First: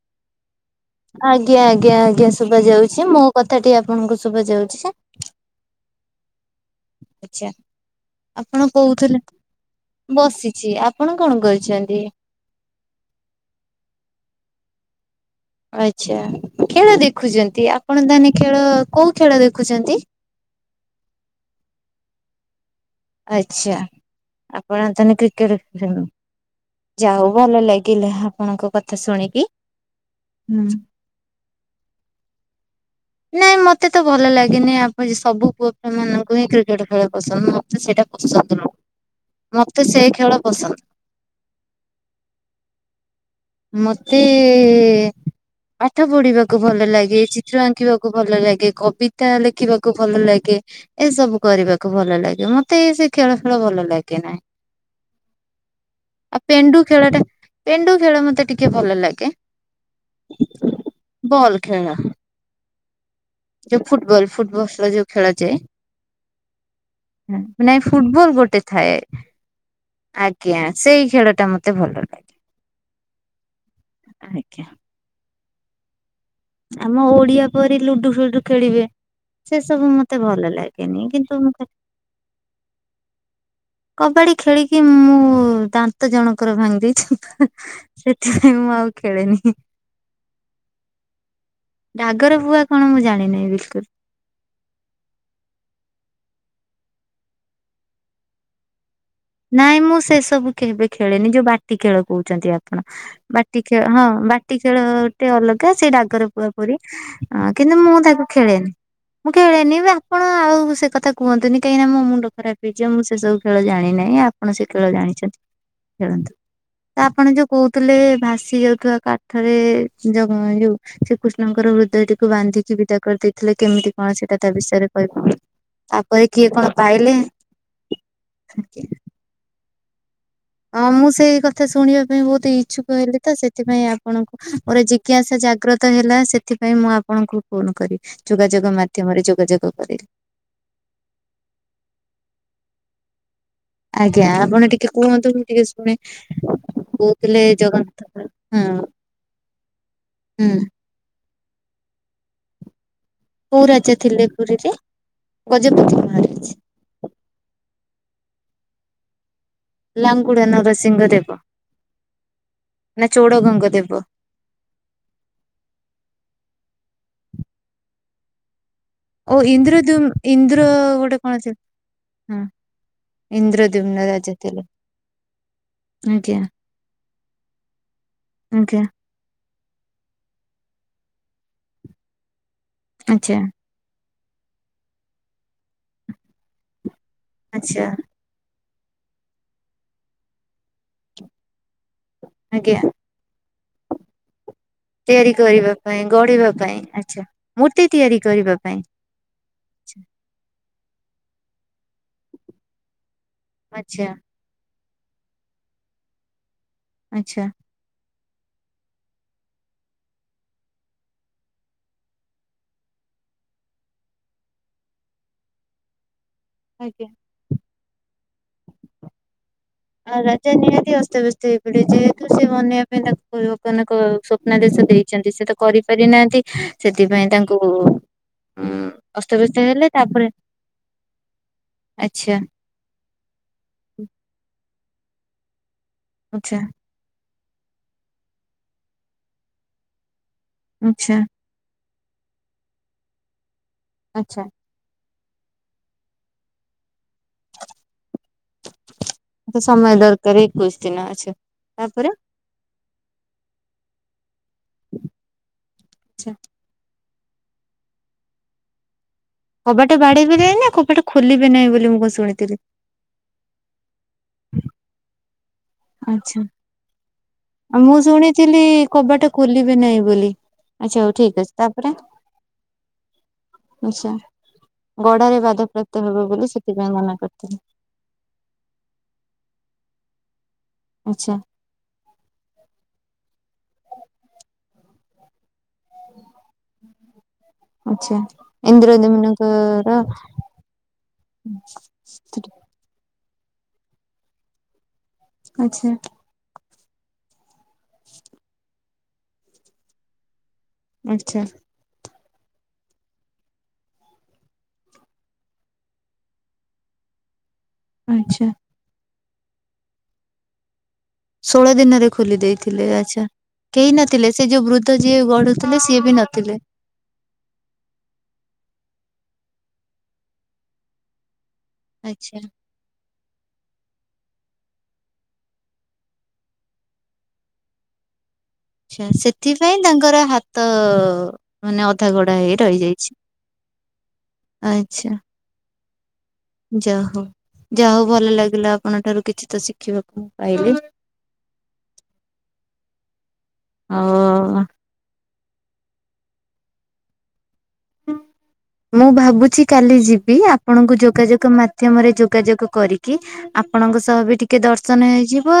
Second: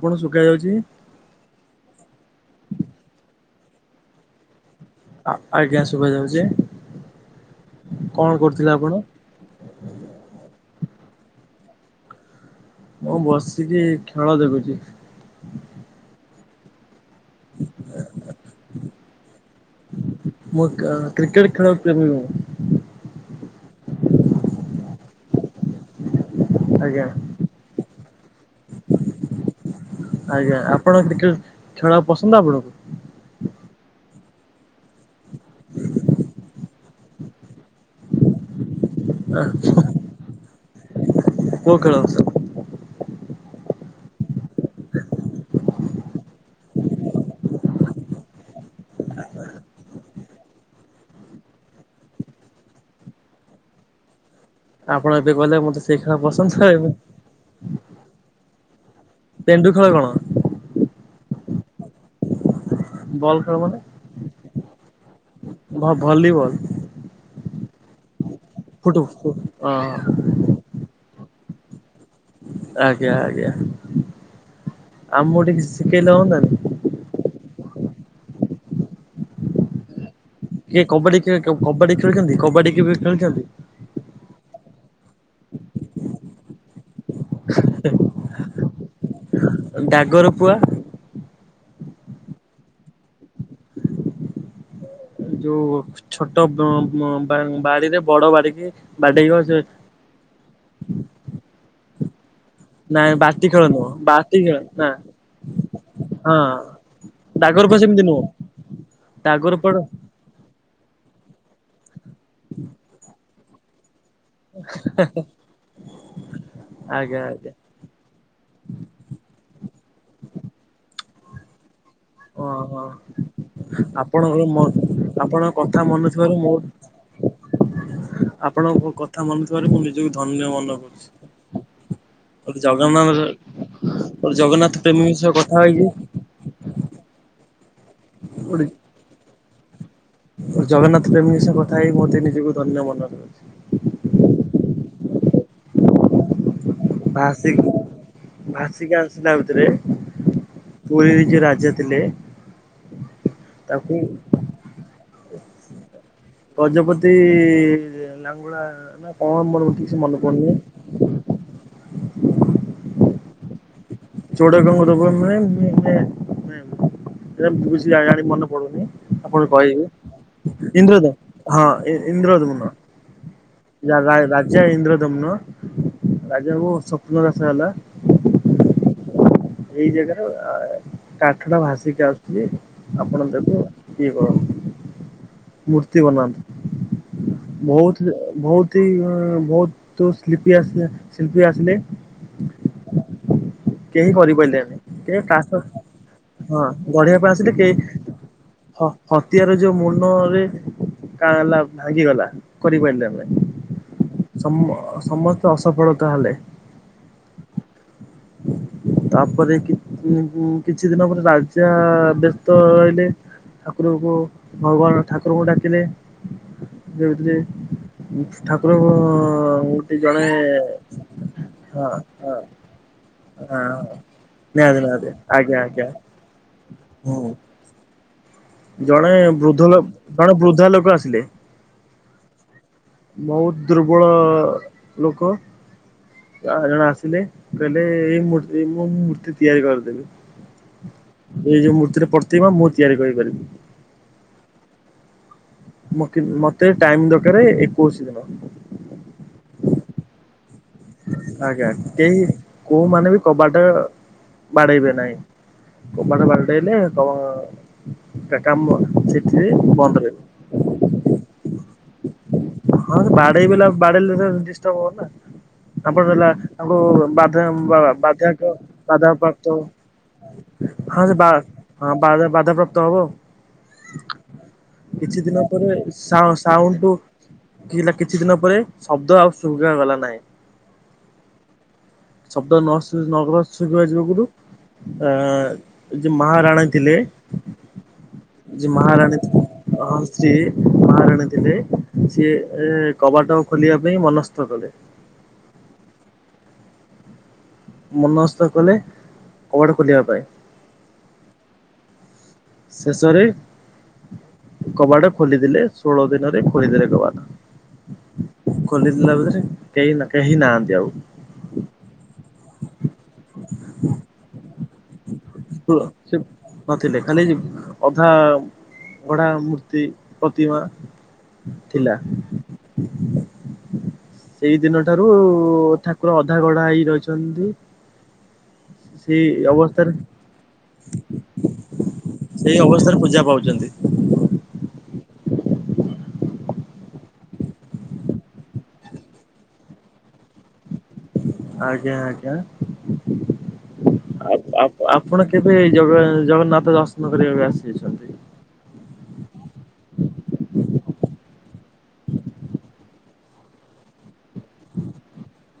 ଆପଣ ଶୁକା ଯାଉଚି। ଆଜ୍ଞା ଆଜ୍ଞା ଆଜ୍ଞା ଶୁବା ଯାଉଚି ମୋ କଥାଟି ଆପଣଙ୍କୁ ଶୁବା ଯାଉଚି ଯେ ଆଜ୍ଞା ଶୁଭାଯାଉଛି ଆଚ୍ଛା କଣ କରୁଥିଲେ ଆପଣ? ବସିଛି ଆପଣ କଣ କରୁଛନ୍ତି? ମୁଁ ବସିକି ଖେଳ ଦେଖୁଛି। ଆଛା ଖେଳ ଦେଖୁଛନ୍ତି? ଆପଣ ତାନେ ଖେଳ କୋଉ ଖେଳ ଦେଖୁଛନ୍ତି? ମୁଁ କ୍ରିକେଟ ଖେଳପ୍ରେମୀ ମୁଁ। ଆଛା ଆପଣ ତାହେନେ କ୍ରିକେଟ ପ୍ରେମୀ ଆଜ୍ଞା ଯାହଉ। ଭଲ ଲାଗିଲା। ଆପଣଙ୍କ କଥା ଶୁଣିକି ଆଜ୍ଞା ହୁଁ। ଆପଣ କ୍ରିକେଟ ଖେଳ ପସନ୍ଦ ଆପଣଙ୍କୁ? ନାଇଁ ମତେ ତ ଭଲ ଲାଗନି ଆପଣ ସବୁ ପୁଅ ପିଲା ମାନଙ୍କୁ ହିଁ କ୍ରିକେଟ ଖେଳ ପସନ୍ଦ ସେଇଟା ପସନ୍ଦ ନୁହୁଁ ମତେ ସେଇ ଖେଳ ପସନ୍ଦ। କୋଉ ଖଳ ପସ ମତେ ଏ ପାଠ ପଢିବାକୁ ଭଲ ଲାଗେ ଚିତ୍ର ଆଙ୍କିବାକୁ ଭଲ ଲାଗେ କବିତା ଲେଖିବାକୁ ଭଲ ଲାଗେ। ଏସବୁ କରିବାକୁ ଭଲ ଲାଗେ ମତେ ଏ ସେ ଖେଳ ଖେଳ ଭଲ ଲାଗେ ନାହିଁ। ଆପଣ ଏବେ କହିଲେ ମତେ ସେଇ ଖେଳ ଆଉ ପସନ୍ଦ ପେଣ୍ଡୁ ଏବେ ଖେଳ ଟା ପେଣ୍ଡୁ ଖେଳ ମତେ ଟିକେ ଭଲ ଲାଗେ ପେଣ୍ଡୁ ଖେଳ କଣ? ବଲ ଖେଳ। ବଲ୍। ଖେଳ ମାନେ ଯୋଉ ଫୁଟବଲ ଫୁଟବଲ ଯୋଉ ଭ ଭଲିବଲ ଖେଳାଯାଏ। ନାଇଁ ଫୁଟବଲ ଗୋଟେ ଥାଏ ଫୁଟୁ ଫୁ ହଁ ଆ ଜ୍ଞା ସେଇ ଖେଳଟା ମତେ ଭଲ ଲାଗେ। ଆଜ୍ଞା ଆଜ୍ଞା ଆଜ୍ଞା ଆମକୁ ଟିକେ ଶିଖେଇଲେ ହନ୍ତାନି। ଆମ ଓଡିଆ ପରି ଲୁଡୁ ଫୁଡୁ ଖେଳିବେ ସେ ସବୁ ମତେ ଭଲ ଲାଗ କିଏ କବାଡି ଖେଳେ କବାଡି ଖେଳିଛନ୍ତି କବାଡି କେବେ ଖେଳିଛନ୍ତି? କବାଡି ଖେଳିକି ମୁଁ ଦାନ୍ତ ଜଣଙ୍କର ଭାଙ୍ଗି ଦେଇଛି। ସେଥିପାଇଁ ମୁଁ ଆଉ ଖେଳେନି। ହି ଗାଗର ପୁଆ? ଗାଗରପୁଆ କଣ ମୁଁ ଜାଣିନାଇଁ ବିଲକୁଲ। ଯୋଉ ଛୋଟ ବୁଁ ବୁଁ ବାଡିରେ ବଡ ବାଡି କି? ନାଇଁ ମୁଁ ସେ ସବୁ କେବେ ଖେଳିନି ଯୋଉ ବାଟି ଖେଳ କହୁଛନ୍ତି ଆପ ନାଇଁ ବାଟି ଖେଳ ନୁହଁ ହଁ ବାଟି ଖେଳ ନା ଖେଳଟେ ଅଲଗା ସେ ଡାଗର ହଁ ପୁଆ ପରି। ହଁ ଡାଗର କିନ୍ତୁ ପୁଅ ମୁଁ ସେମିତି ନୁହଁ ତାକୁ ଖେଳେନି ମୁଁ ଡାଗର ପୁଅ ଖେଳେନି ବା ଆପଣ ଆଉ ସେ କଥା କୁହନ୍ତୁନି କାହିଁକିନା ମୋ ମୁଣ୍ଡ ଖରାପ ହେଇଯିବ ମୁଁ ସେସବୁ ଖେଳ ଜାଣିନାଇଁ ଆ ଆପଣ ସେ ଖେଳ ଜାଣିଛନ୍ତି ଖେଳନ୍ତୁ ତ ଆଜ୍ଞା ଆପଣ ଯୋଉ ଆଜ୍ଞା କହୁ ଥିଲେ ଭାସି ଯାଉଥିବା କାଠରେ ଜଗ ଯଉ ଶ୍ରୀକୃଷ୍ଣଙ୍କର ହୃଦୟଟି କୁ ବାନ୍ଧିକି ଓହୋ ବିଦା କରିଦେଇଥିଲେ କେମିତି କଣ ସେଟା ଆପଣଙ୍କର ତା ମ ବିଷୟରେ କହିବ ଆପଣଙ୍କ କଥା ମନେ ତାପରେ ଥିବାରୁ କିଏ ମୋ କଣ ପାଇଲେ ଆପଣଙ୍କ ମୋ କଥା ମାନୁଥିବାରୁ ମୁଁ ନିଜକୁ ଧନ୍ୟମ ହଁ ମୁଁ ସେଇ କଥା ଶୁଣିବା ପାଇଁ ବହୁତ ଇଛୁକ ଜଗନ୍ନାଥ ହେଲି ତ ସେଥିପାଇଁ ଗୋଟେ ଆପଣଙ୍କୁ ଜଗନ୍ନାଥ ମୋର ପ୍ରେମୀଙ୍କ ସହ ଜିଜ୍ଞାସା କଥା ହେଇକି ଜାଗ୍ରତ ହେ ହେଲା ସେଥିପାଇଁ ମୁଁ ଆପଣଙ୍କୁ ଫୋନ କରି ଗୋଟେ ଯୋଗାଯୋଗ ମାଧ୍ୟମରେ ଯୋଗାଯୋଗ କରି ଜଗନ୍ନାଥ ପ୍ରେମୀଙ୍କ ସହ କଥା ହେଇ ମତେ ନିଜକୁ ଧନ୍ୟ ମନେ ର ଆଜ୍ଞା ଆପଣ ଟିକେ କୁହନ୍ତୁ ମୁଁ ଟିକେ ଶୁଣେ। କହୁଥିଲେ ଭାସିକି ଜଗନ୍ନାଥ ହଁ ଭାସିକି ଆସିଲା ଭିତରେ ହୁଁ। ପୁରୀରେ ଜିଏ ରାଜା ଥିଲେ। କୋଉ ରାଜା ତାକୁ ଥିଲେ ପୁରୀରେ ଗଜପତି ମହାରାଜ ଗଜପତି ଲାଙ୍ଗୁଳା ନା କଣ ମୋର ମ ଲାଙ୍ଗୁଡା ନରସିଂହ ଦେବ ନା ଚୋଡଗଙ୍ଗ ଦେବ। ଚୋଡ଼ଗଙ୍ଗ ନୁହେଁ ମେ ମେ [unintelligible] ମନେ ପଡୁନି। ଓ ଆପଣ କହିବେ ଇନ୍ଦ୍ରଦ୍ୟୁମ୍ ଇନ୍ଦ୍ର ଇନ୍ଦ୍ରଦୁମ୍ ଗୋଟେ କଣ ଥିଲେ ହଁ ଇ ଇ ହଁ ଇନ୍ଦ୍ରଦୁମ୍ନ। ଇନ୍ଦ୍ରଦ୍ୟୁମ୍ନ ଯା ରା ଥିଲେ ରାଜା ଇନ୍ଦ୍ରଦୁମ୍ନ ଆଜ୍ଞା ରାଜାକୁ ବ ସ୍ୱପ୍ନ ଦାସ ହେଲା। ଆଜ୍ଞା। ଏଇ ଜାଗାର କାଠଟା ଭାସିକି ଆସୁଛି ଆପଣ ଆଚ୍ଛା ତାକୁ କି କର ମୂର୍ତ୍ତି ବନାନ୍ତୁ ଆଚ୍ଛା ବହୁତ ବହୁତ ତିଇ ଆଁ ବହୁତ ସ୍ଲିପି ଆସିଲେ ଶିଳ୍ପୀ ଆସିଲେ। ଆଜ୍ଞା। କେହି କରିପାଇଲେନି। କେ ତିଆରି ଟ୍ରା କରିବା ପାଇଁ ଗଢିବା ହଁ ପାଇଁ ଗଢିବା ଆଚ୍ଛା ପାଇଁ ଆସିଲେ ମୂର୍ତ୍ତି କେହି ତିଆରି କରିବା ପାଇଁ ହଁ ହତିଆର ଯୋଉ ମୁଣ୍ଡରେ କାଣ ହେଲା ଭାଙ୍ଗିଗଲା କରିପାରିଲେ ଆମେ ଆଚ୍ଛା ସମ ସମସ୍ତେ ଅସଫଳତା ହେଲେ। ଆଛା। ତାପରେ କି କିଛି ଦିନ ପରେ ରାଜା ବ୍ୟସ୍ତ ରହିଲେ। ଠାକୁରଙ୍କୁ ଭଗବାନ ଠାକୁରଙ୍କୁ ଡାକିଲେ ଆଜ୍ଞା। ରେ ଠାକୁରଙ୍କ ଆଉ ରାଜା ନିହାତି ଅସ୍ତବ୍ୟସ୍ତ ହେଇପଡିବ ଯେହେତୁ ହଁ ସେ ବନେ ତା ହଁ। ଲୋକାନକ ନିହାତି ସ୍ୱପ୍ନାଦେଶ ନିହାତି ଦେଇଛନ୍ତି ସେ ଆଜ୍ଞା ତ ଆଜ୍ଞା କରିପାରି ନାହାନ୍ତି ହୁଁ। ସେଥିପାଇଁ ତାଙ୍କୁ କୋ ଜଣେ ବୃଦ୍ଧ ଲ ଜଣେ ବୃଦ୍ଧା ଲୋକ ଆସିଲେ। ଆଚ୍ଛା ବହୁତ ଦୁର୍ବଳ ଲୋକ ଆଚ୍ଛା ତା ଜଣେ ଆସିଲେ କହିଲେ ଏଇ ମୂର୍ତ୍ତି ଏଇ ମୁ ମୂର୍ତ୍ତି ତିଆରି କରିଦେବି। ଆଛା। ଏଇ ଯୋଉ ମୂର୍ତ୍ତିର ପର୍ତିମା ମୁଁ ତିଆରି କରିପାରିବି। ଆଚ୍ଛା। ମକି ମତେ ଟାଇମ ଦରକାର ଏକୋଇଶି ଦିନ। ସମୟ ଦରକାର ଏକୋଇଶି ଦିନ ଆଛା ଆଜ୍ଞା କେହି ତାପରେ? କୋଉମାନେ ବି କବାଟ ବାଡେଇବେ ନାହିଁ। କବାଟ ଆଚ୍ଛା ବାଡେଇଲେ ତ କା କାମ ସେ କବାଟା ବାଡେଇବେ ନାହିଁ ନା କବାଟା ଖୋଲିବେ ନାହିଁ ବୋଲି ମୁଁ କଣ ଶୁଣିଥିଲି? ହଁ ବାଡେଇବେଲା ବାଡେଇଲେ ତ ଡିଷ୍ଟର୍ବ ହବ ନା। ତାପରେ ଦେଲା ଆଚ୍ଛା। ତାଙ୍କୁ ଆଉ ବା ମୁଁ ବାଧ୍ୟ ଶୁଣିଥିଲି ବାଧା କବାଟ ପ୍ରାପ୍ତ। ଖୋଲିବେ ନାହିଁ ବୋଲି। ଆଚ୍ଛା ହଁ ହଉ ଯେ ବା ଠିକ ଅଛି ବାଧା ବାଧାପ୍ରାପ୍ତ ହବ। ଆଛା କିଛି ଦିନ ଗଢାରେ ପରେ ବାଧାପ୍ରାପ୍ତ ହବ ବୋଲି ସେଥିପାଇଁ ସାଉଣ୍ଡ ମନା କରିଥିଲେ। କି ହେଲା କିଛି ଦିନ ପରେ ଶବ୍ଦ ଆଉ ଶୁଭାଗଲା ନାହିଁ। ଆଚ୍ଛା। ଶବ୍ଦ ନ ଶୁ ନ ହେବା ଶୁବିବା ଯୋଗୁରୁ ଯେ ମହାରାଣୀ ଥିଲେ ଆଚ୍ଛା ଯିଏ ଇନ୍ଦ୍ର ମହାରାଣୀ ଥି ଦମନଙ୍କର ହଁ ସିଏ ମହାରାଣୀ ଥିଲେ ସିଏ କବାଟ ଖୋଲିବା ପାଇଁ ମନସ୍ଥ କଲେ। ଆଛା। ମନସ୍ତ କଲେ କବାଟ ଖୋଲିବା ପାଇଁ। ଆଛା। ଶେଷରେ କବାଟ ଖୋଲିଦେଲେ ଷୋହଳ ଦିନରେ ଖୋଲିଦେଲେ କବାଟ। ଆଚ୍ଛା। ଖୋଲିଦେଲା ଭିତରେ କେହି କେହି ନାହାନ୍ତି ଆଉ। ଷୋହଳ ଦିନରେ ଖୋଲି ଦେଇଥିଲେ ଆଚ୍ଛା କେହି ନଥିଲେ ସେ ଯୋଉ ବୃ ତ ଯିଏ ଗଢୁଥିଲେ ସିଏ ବି ନଥିଲେ। ଥିଲେ ଖାଲି ଅଧା ଗଡା ମୂର୍ତ୍ତି ପ୍ରତିମା ଥିଲା। ଆଚ୍ଛା। ସେଇ ଦିନ ଠାରୁ ଠାକୁର ଅଧା ଗଢା ହେଇ ରହିଛନ୍ତି। ଆଛା ସେଇ ସେଥିପାଇଁ ଅବସ୍ଥାରେ ତାଙ୍କର ହାତ ମାନେ ଅଧା ଗଡା ହେଇ ରହିଯାଇଛି। ଛନ୍ତି। ଆଚ୍ଛା। ଯା ହଉ ଯା ହଉ ଭଲ ଲାଗିଲା ଆପଣଙ୍କ ଠାରୁ କିଛି ତ ଶିଖିବାକୁ ମୁଁ ପାଇଲି। ଆଜ୍ଞା ଆଜ୍ଞା ଆଉ ଆ ଆପଣ କେବେ ଜଗନ୍ନାଥ ଦର୍ଶନ କରିବାକୁ ଆସିଛନ୍ତି? ହଁ। ମୁଁ ଭାବୁଛି କାଲି ଯିବି ଆପଣଙ୍କୁ ଯୋଗାଯୋଗ ମାଧ୍ୟମରେ ଯୋଗାଯୋଗ କରିକି ଆପଣଙ୍କ ସହ ବି ଟିକେ ଦର୍ଶନ ହେଇଯିବ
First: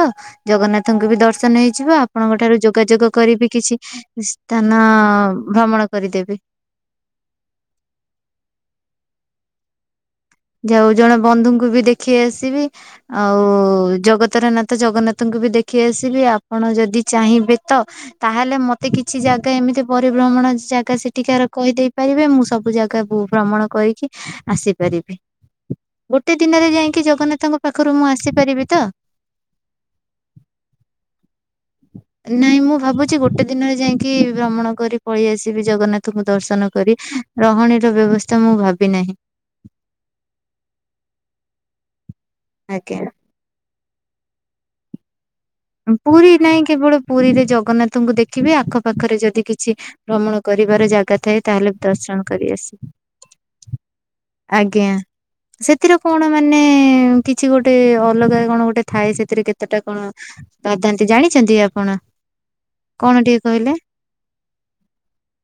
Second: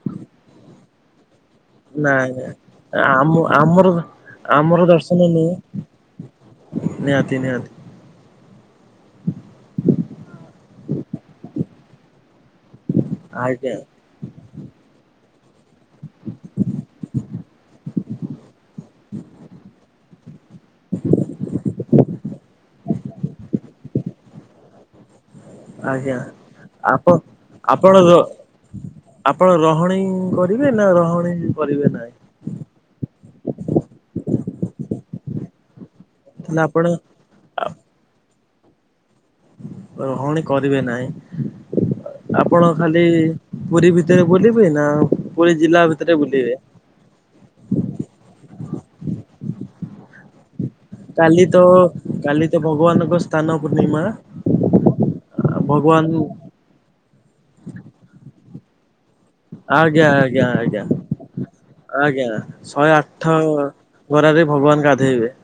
ଜଗନ୍ନାଥଙ୍କୁ ବି ଦର୍ଶନ ହେଇଯିବ। ଯିବ ନାଇଁ ଆପଣଙ୍କ ନାଇଁ ଠାରୁ ଯୋଗାଯୋଗ ଆମ କରିବି କିଛି ଆମର ଆମର ସ୍ଥାନ ଦର୍ଶନ ନୁହଁ ଭ୍ରମଣ କରିଦେବି। ନିହାତି ନିହାତି। ଯାଉ ଜଣେ ବନ୍ଧୁଙ୍କୁ ବି ଦେଖି ଆସିବି ଆଉ ଆଜ୍ଞା ଜଗତର ନା ତ ଜଗନ୍ନାଥଙ୍କୁ ବି ଦେଖି ଆସିବି ଆପଣ ଯଦି ଚାହିଁବେ ତ। ତାହେଲେ ମତେ କିଛି ଜାଗା ଏମିତି ପରିଭ୍ରମଣ ଜାଗା ସେଠିକ କହିଦେଇ ପାରିବେ ମୁଁ ସବୁ ଜାଗାକୁ ଭ୍ରମଣ କରକି ଆସିପାରିବି। ଆଜ୍ଞା। ଗୋଟେ ଦିନରେ ଯାଇକି ଆପଣ ଜଗନ୍ନାଥଙ୍କ ପାଖରୁ ଆପଣ ମୁଁ ର ଆସିପାରିବି ତ? ଆପଣ ରହଣି କରିବେ ନା ରହଣି କରିବେ ନାହିଁ? ନାଇଁ ମୁଁ ଭାବୁଛି ଗୋଟେ ଦିନରେ ଯାଇକି ଭ୍ରମଣ କରି ପଳେଇ ଆସିବି ଜଗନ୍ନାଥ। ତକୁ ତାହେଲେ ଦର୍ଶନ ଆପଣ କରି ରହଣୀର ବ୍ୟବସ୍ଥା ମୁଁ ଭାବି ନାହିଁ। ରହଣୀ କରିବେ ନାହିଁ ଆପଣ ଖାଲି ଆଜ୍ଞା। ପୁରୀ ଭିତରେ ବଲିବି ନା ପୁରୀ ଜିଲ୍ଲା ଭିତରେ ପୁରୀ ବୁଲିବେ? ନାହିଁ କେବଳ ପୁରୀରେ ଜଗନ୍ନାଥଙ୍କୁ ଦେଖିବି ଆଖପାଖରେ ଯଦି କିଛି ଭ୍ରମଣ କରିବାର ଜାଗା କଥା ହେଇ କାଲି ତ ତାହେଲେ ଦଶ ଜଣ କାଲି କରି ତ ଆସିବି ଭଗବାନଙ୍କ ସ୍ଥାନ ପୂର୍ଣ୍ଣିମା ଆଜ୍ଞା। ସେଥିରେ ଭଗବାନ କଣ ମାନେ କିଛି ଗୋଟେ ଅଲଗା କଣ ଗୋଟେ ଥାଏ ସେଥିରେ କେତେଟା କଣ? ଆଜ୍ଞା ଆଜ୍ଞା ଆଜ୍ଞା [unintelligible] ଜାଣିଛନ୍ତି। ଆପଣ ଆଜ୍ଞା ଶହେ କଣ ଆଠ ଟିକେ କହିଲେ? ଗରାରେ ଭଗବାନ ଗାଧୋଇବେ।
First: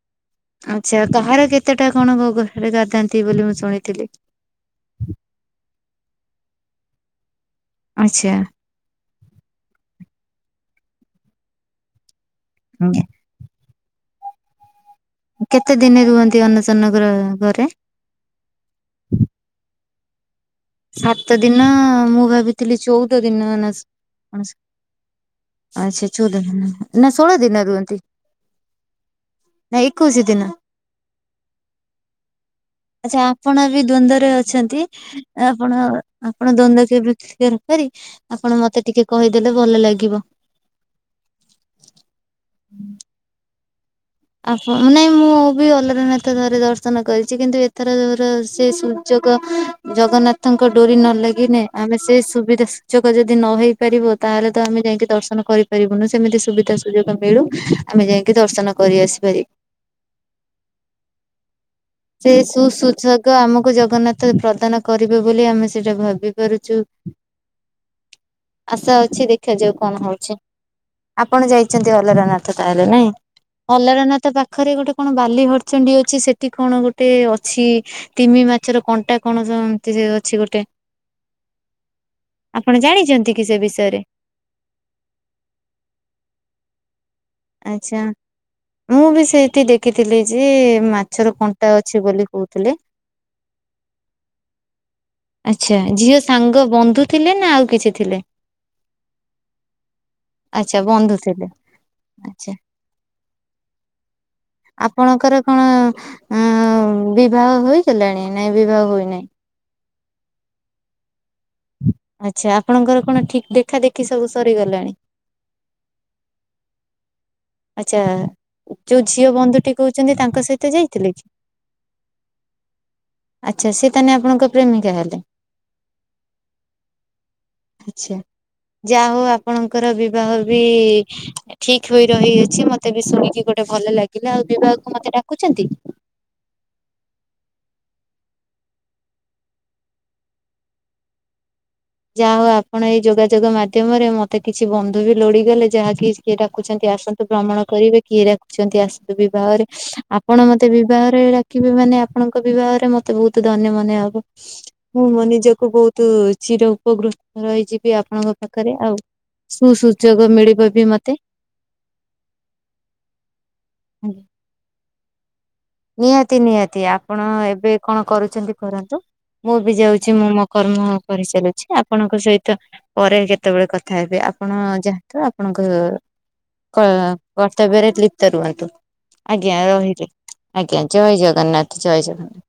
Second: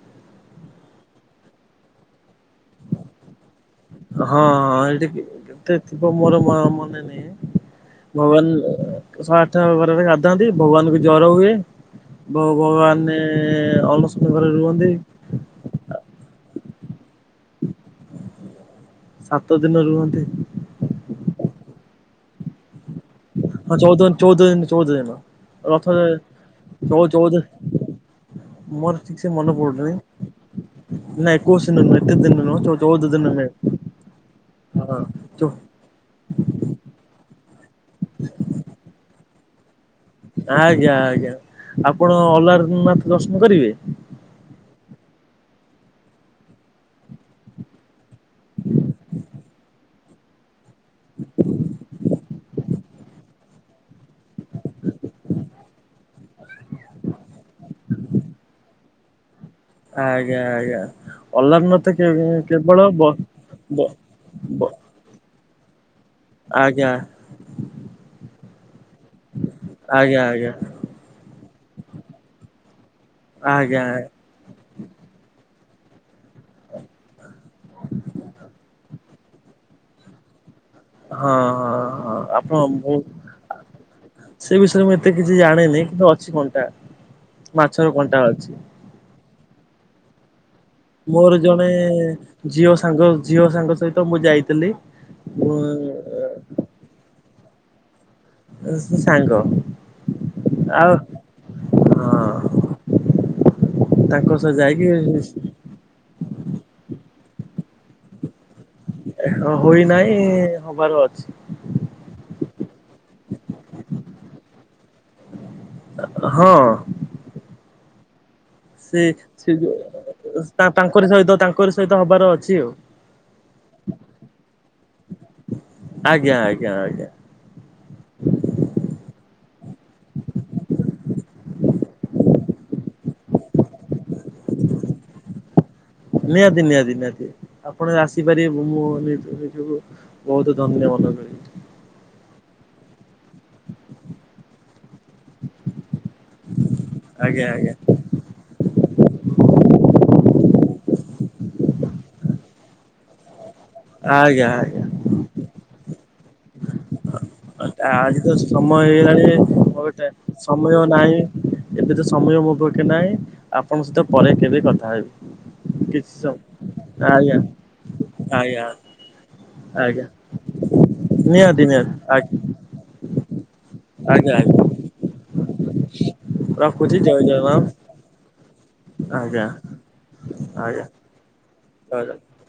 ଆଚ୍ଛା କାହାର କେତେଟା କଣୋରେ ଗାଧାନ୍ତି ବୋଲି ମୁଁ ଶୁଣିଥିଲି? ହଁ ହଁ ଏଠି କେତେ ଥିବ ମୋର ମାନେ ନହି ଆଚ୍ଛା ଭଗବାନ ସଠ ବରରେ ଗାଧାନ୍ତି ଭଗବାନ କୁ ଜ୍ଵର ହୁଏ ଆଜ୍ଞା। ଭଗବାନରେ ଅଲସ ଘରେ ରୁହନ୍ତି। କେତେ ଦିନ ରୁହନ୍ତି ଅନଚନଗର ଘରେ? ସାତ ଦିନ ରୁହନ୍ତି। ସାତ ଦିନ ମୁଁ ଭାବିଥିଲି ଚଉଦ ଦିନ। ହଁ ଚଉଦ ଚଉଦ ଦିନ ଚଉଦ ଦିନ ରଥରେ ଆଚଛା ଚଉଦ ଦିନ ଚଉ ନା ଚଉଦ ଷୋହଳ ଦିନ ରୁହନ୍ତି। ମୋର ଠିକ ସେ ମନେ ନା ପଡୁନି ଏକୋଇଶି ଦିନ। ନା ଏକୋଇସି ଦିନ ଏତେ ଦିନ ନୁହ। ଆଚ୍ଛା ଆପଣ ବି ଦ୍ଵନ୍ଦ୍ୱରେ ଅଛନ୍ତି ହଁ ଚଉ ଆପଣ ଆପଣ ଦ୍ଵନ୍ଦ କେମତି ପରି ଆପଣ ମତେ ଟିକେ କହିଦେଲେ ଭଲ ଲାଗିବ। ଆଜ୍ଞା ଆଜ୍ଞା ଆପଣ ଅଲାରନାଥ ଦର୍ଶନ କରିବେ? ଆ ନାଇଁ ମୁଁ ବି ଅଲାରନାଥ ଧରେ ଦର୍ଶନ କରିଛି କିନ୍ତୁ ଏଥର ସେ ସୂଚକ ଜଗନ୍ନାଥଙ୍କ ଡୋରି ନ ଲାଗିନେ ଆମେ ସେ ସୁବିଧା ସୁୂଚକ ଯଦି ନ ହେଇ ପାରିବ ତାହେଲେ ତ ଆମେ ଯାଇକି ଦର୍ଶନ କରିପାରିବୁ ନା ସେମିତି ସୁବିଧା ସୁଯୋଗ ମିଳୁ ଆମେ ଯାଇକି ଦର୍ଶନ କରି ଆସିିପାରିବୁ। ଆଜ୍ଞା ଆଜ୍ଞା ଅଲାରନାଥ। କେ ସେ ସୁ କେବଳ ବ ସୁଯୋଗ ଆମକୁ ବ ଜଗନ୍ନାଥ ବ ପ୍ରଦାନ କରିବେ ବୋଲି ଆମେ ସେଇଟା ଭାବି ପାରୁଛୁ ଆଜ୍ଞା ଆଶା ଅଛି ଦେଖ ଦେଖାଯାଉ କଣ ଆଜ୍ଞା ହଉଛି? ଆଜ୍ଞା ଆପଣ ଯାଇଛନ୍ତି ଅଲରାନାଥ ତାହେଲେ ନାଇଁ ଆଜ୍ଞା। ଅଲାରନାଥ ପାଖ ପାଖରେ ଗୋଟେ କଣ ବାଲି ହରଚଣ୍ଡୀ ଅଛି ସେଠି କଣ ଗୋଟେ ଅଛି ତିମି ମାଛର କଣ୍ଟା କଣ ଏମିତି ଅଛି ଗୋଟେ ହଁ ହଁ ହଁ ଆପଣ ବହୁ ଜାଣିଛନ୍ତି କି ସେ ବିଷୟରେ? ସେ ବିଷୟରେ ମୁଁ ଏତେ କିଛି ଜାଣେନି କିନ୍ତୁ ଅଛି କଣ୍ଟା ମାଛର ଆଚ୍ଛା କଣ୍ଟା ଅଛି। ମୁଁ ବି ସେଇଠି ଦେଖିଥିଲି ଯେ ମାଛର ମୋର କଣ୍ଟା ଜଣେ ଅଛି ବୋଲି କହୁଥିଲେ। ଝିଅ ସାଙ୍ଗ ଝିଅ ସାଙ୍ଗ ସହିତ ମୁଁ ଯାଇଥିଲି। ଆଚ୍ଛା ଝିଅ ସାଙ୍ଗ ବନ୍ଧୁ ଥିଲେ ନା ଆଉ କିଛି ଥିଲେ? ସାଙ୍ଗ ଆଛା ଆଉ ବନ୍ଧୁ ଥିଲେ। ଆଛା ହଁ ତାଙ୍କ ସହ ଯାଇକି ଆପଣଙ୍କର ହଁ ଅ ବିବାହ ହୋଇଗଲାଣି ନାଇଁ ବିବାହ ହୋଇନାହିଁ? ହୋଇନାହିଁ ହବାର ଅଛି। ଆଚ୍ଛା ଆପଣଙ୍କର କଣ ଠିକ୍ ଦେଖାଦେଖି ସବୁ ସରିଗଲାଣି। ହଁ। ଆଚ୍ଛା। ସେ ଯୋଉ ଝିଅ ବନ୍ଧୁଟି କହୁଛନ୍ତି ତାଙ୍କ ସହିତ ତାଙ୍କର ଯାଇଥିଲେ କି? ସହିତ ତାଙ୍କର ସହିତ ହବାର ଅଛି ଆଉ ଆଚ୍ଛା ସେ ତାନେହେଲେ ଆପଣଙ୍କ ପ୍ରେମିକା ହେଲେ। ଆଜ୍ଞା ଆଜ୍ଞା ଆଜ୍ଞା। ଆଛା ଯାହା ହଉ ଆପଣଙ୍କର ବିବାହ ବି ଠିକ ହୋଇ ରହିଅଛି ମତେ ବି ଶୁଣିକି ଗୋଟେ ଭଲ ଲାଗିଲା ଆଉ ବିବାହକୁ ମତେ ଡାକୁଛନ୍ତି? ନିହାତି ନିହାତି ନିହାତି ଆପଣ ଆସିପାରିବେ ମୁଁ ମୋ ନିଜକୁ ବହୁତ ଧନ୍ୟ ମନେ କରିବି। ଯାହା ହଉ ଆପଣ ଏଇ ଯୋଗାଯୋଗ ମାଧ୍ୟମରେ ମତେ କିଛି ବନ୍ଧୁ ବି ଲୋଡିଗଲେ ଯାହାକି କିଏ ଡାକୁଛନ୍ତି ଆସନ୍ତୁ ଆଜ୍ଞା ଭ୍ରମଣ ଆଜ୍ଞା କରିବେ କିଏ ଡାକୁଛନ୍ତି ଆସନ୍ତୁ ବିବାହରେ ଆପଣ ମତେ ବିବାହରେ ଡାକିବେ ମାନେ ଆପଣଙ୍କ ବିବାହରେ ମତେ ବହୁତ ମତେ ଧନ୍ୟ ମନେ ହବ ଆଜ୍ଞା ଆଜ୍ଞା। ମୁଁ ମୋ ନିଜକୁ ବହୁତ ଚିର ଉପ ଉପକୃତ ରହିଯିବି ଆଜି ତ ଆପଣଙ୍କ ପାଖରେ ସମୟ ଆଉ ହେଇଗଲାଣି ସୁ ମୋର ଟା ସୁୁଯୋଗ ମିଳିବ ସମୟ ବି ନାହିଁ। ମତେ। ଏବେ ତ ସମୟ ମୋ ପଖେ ନାହିଁ ଆପଣଙ୍କ ସହିତ ପରେ କେବେ କଥା ହେବି। କିଛି ସମ ନିହାତି ନିହାତି ଆପଣ ଆଜ୍ଞା ଏବେ କଣ କରୁଛନ୍ତି ଆଜ୍ଞା କରନ୍ତୁ। ମୁଁ ବି ଆଜ୍ଞା ଯାଉଛି ମୁଁ ମୋ କର୍ମ ନିହାତି କରିଚାଲୁଛି। ନିହାତି ଆପଣଙ୍କ ଆଜ୍ଞା ସହିତ ପରେ କେତେବେଳେ କଥା ହେବି ଆଜ୍ଞା ଆପଣ ଆଜ୍ଞା ଯାହା ଆପଣଙ୍କ ରଖୁଛି ଜୟ ଜଗନ୍ନାଥ କର୍ତ୍ତବ୍ୟରେ ଲିପ୍ତ ରୁହନ୍ତୁ। ଆଜ୍ଞା ରହିଲି ଆଜ୍ଞା ଜୟ ଜଗନ୍ନାଥ ଜୟ ଜଗନ୍ନାଥ।